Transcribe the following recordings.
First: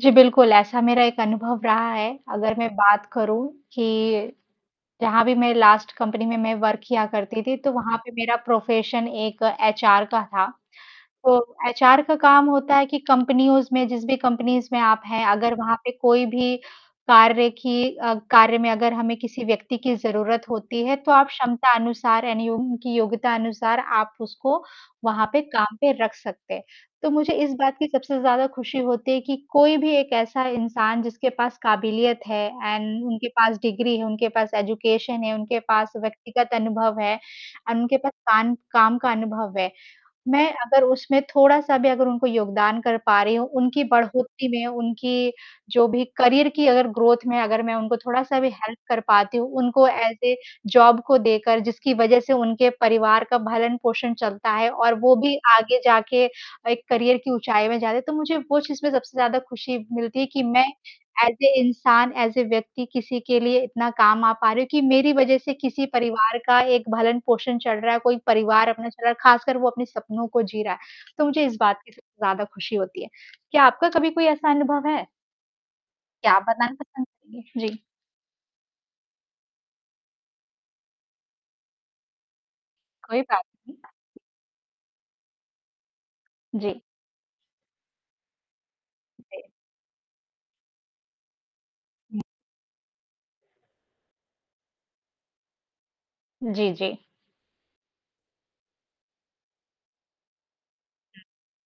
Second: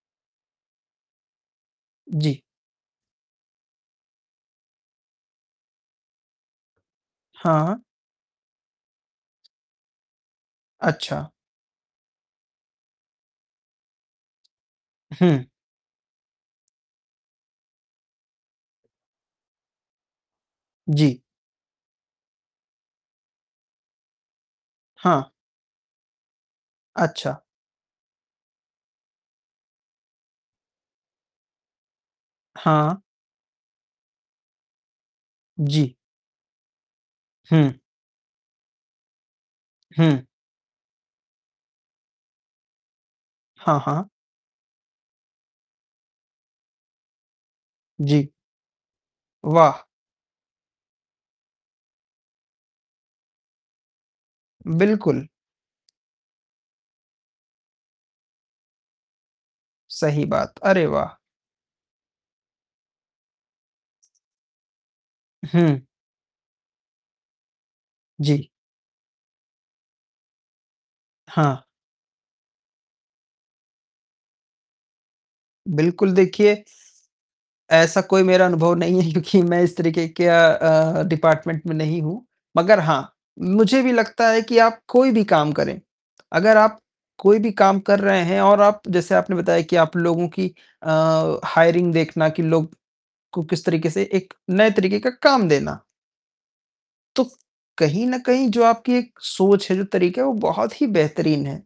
जी, बिल्कुल ऐसा मेरा एक अनुभव रहा है, जी। अगर मैं बात करूँ कि, जहाँ भी मैं लास्ट कंपनी में मैं वर्क किया करती थी, तो हाँ। वहाँ पे मेरा प्रोफ़ेशन एक एचआर का था। अच्छा। तो एचआर का काम होता है कि कंपनीयोज़ में, जिस भी कंपनीज़ में आप हैं, हुँ। अगर वहाँ पे कोई भी कार्य की अ, कार्य में अगर हमें किसी व्यक्ति की ज़रूरत होती है, तो जी। आप क्षमता अनुसार [unintelligible] उनकी योग्यता अनुसार आप उसको हाँ। वहाँ पे काम पे रख सकते हैं। तो मुझे अच्छा। इस बात की सबसे ज़्यादा ख़ुशी होती है कि कोई भी एक ऐसा इंसान जिसके पास काबिलियत है हाँ। एंड उनके पास डिग्री है, उनके पास एजुकेशन है, उनके पास जी। व्यक्तिगत अनुभव है, हुँ। एंड उनके पास काम काम का अनुभव है। हुँ। मैं अगर उसमें थोड़ा-सा भी अगर उनको योगदान कर पा रही हूँ, हाँ, उनकी हाँ। बढ़ोतरी में, उनकी जो भी करियर की अगर ग्रोथ में अगर मैं उनको जी। थोड़ा-सा भी हेल्प कर पाती हूँ, वाह! उनको एज़ अ जॉब को देकर जिसकी वज़ह से उनके परिवार का भरण-पोषण चलता है और वो बिल्कुल। भी आगे जाके एक करियर की ऊँचाई में जा रहे। तो मुझे वो चीज़ में सबसे ज़्यादा ख़ुशी मिलती सही है कि बात, मैं अरे वाह! एज़ अ इंसान एज़ अ व्यक्ति किसी के लिए इतना काम आ पा रही हूँ, कि मेरी वजह से हुँ। किसी परिवार का एक भरण-पोषण चल रहा है, कोई जी। परिवार अपना चला रहा, ख़ासकर वो अपने सपनों को जी रहा है। तो मुझे इस हाँ। बात की सबसे ज़्यादा ख़ुशी होती है, क्या आपका कभी कोई ऐसा अनुभव है? बिल्कुल, क्या आप देखिए बताना [unintelligible] जी। ऐसा कोई मेरा अनुभव नहीं है क्योंकि मैं इस तरीके के अ अ, डिपार्टमेंट में नहीं हूँ। मगर हाँ, कोई बात नहीं। मुझे भी लगता है कि आप कोई भी काम करें, अगर आप जी। कोई भी काम कर रहे हैं और आप जैसे आपने जी। बताया कि आप लोगों की अ, हायरिंग उ देखना कि लोग को किस तरीके से एक नए तरीके का काम देना। जी, जी। तो, कहीं न कहीं जो आपकी एक सोच है, जो तरीका है वो बहुत ही हुँ। बेहतरीन है।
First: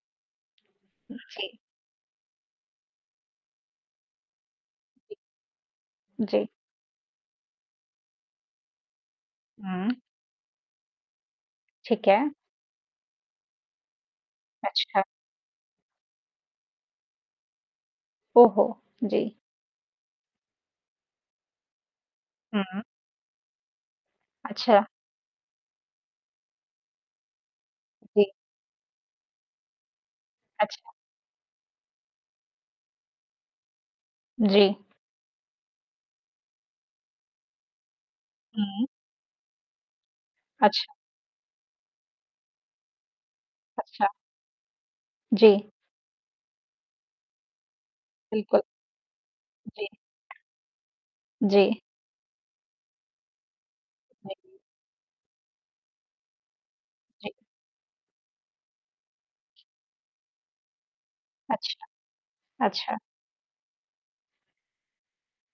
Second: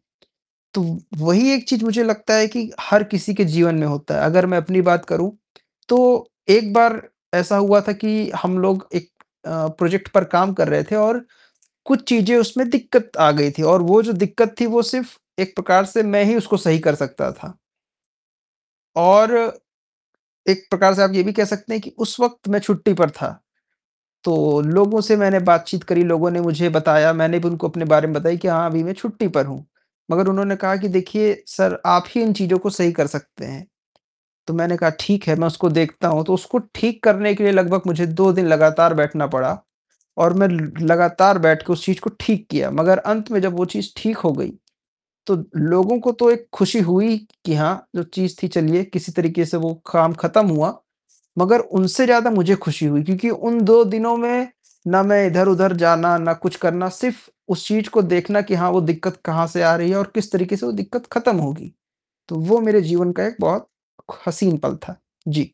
तो हुँ वही जी। एक चीज़ मुझे लगता है कि हर किसी के जीवन में होता है, अगर मैं अपनी बात जी। करूँ, तो जी। एक बार ऐसा हुआ था कि हम लोग एक अ, हुँ। प्रोजेक्ट पर काम कर रहे थे और कुछ ठीक है। चीज़ें उसमें दिक्कत आ गई थी और वो जो दिक्कत थी, वो अच्छा। सिर्फ़ एक प्रकार से मैं ही उसको सही कर सकता था। ओह हो! और, जी। एक प्रकार से आप ये भी कह सकते हैं कि उस वक़्त मैं हुँ। छुट्टी पर था। तो अच्छा। लोगों से मैंने बातचीत करी, लोगों ने मुझे बताया, मैंने भी उनको अपने बारे में जी। बताया कि हाँ, अभी मैं छुट्टी पर हूँ, मगर उन्होंने कहा कि अच्छा। देखिए सर, आप ही इन चीज़ों को सही कर सकते हैं। तो जी। मैंने कहा ठीक है, मैं उसको देखता हूँ, तो उसको ठीक करने के लिए लगभग मुझे 2 दिन हुँ। लगातार बैठना पड़ा और मैं ल अच्छा। लगातार बैठके उस चीज़ को ठीक किया। मगर अंत में जब वो चीज़ अच्छा। ठीक हो गई, तो जी। लोगों को तो एक ख़ुशी हुई कि हाँ, जो चीज़ थी बिल्कुल। चलिए किसी तरीके से वो जी। काम ख़त्म हुआ, मगर जी। उनसे ज़्यादा मुझे ख़ुशी हुई। क्योंकि उन 2 दिनों हाँ में, जी। ना मैं इधर-उधर जाना, ना कुछ करना, सिर्फ़ जी। उस चीज़ को देखना कि हाँ, वो दिक्कत कहाँ से आ रही है और किस तरीके से वो दिक्कत खत्म होगी। अच्छा। तो वो मेरे अच्छा। जीवन का एक बहुत ख हसीन पल था। जी।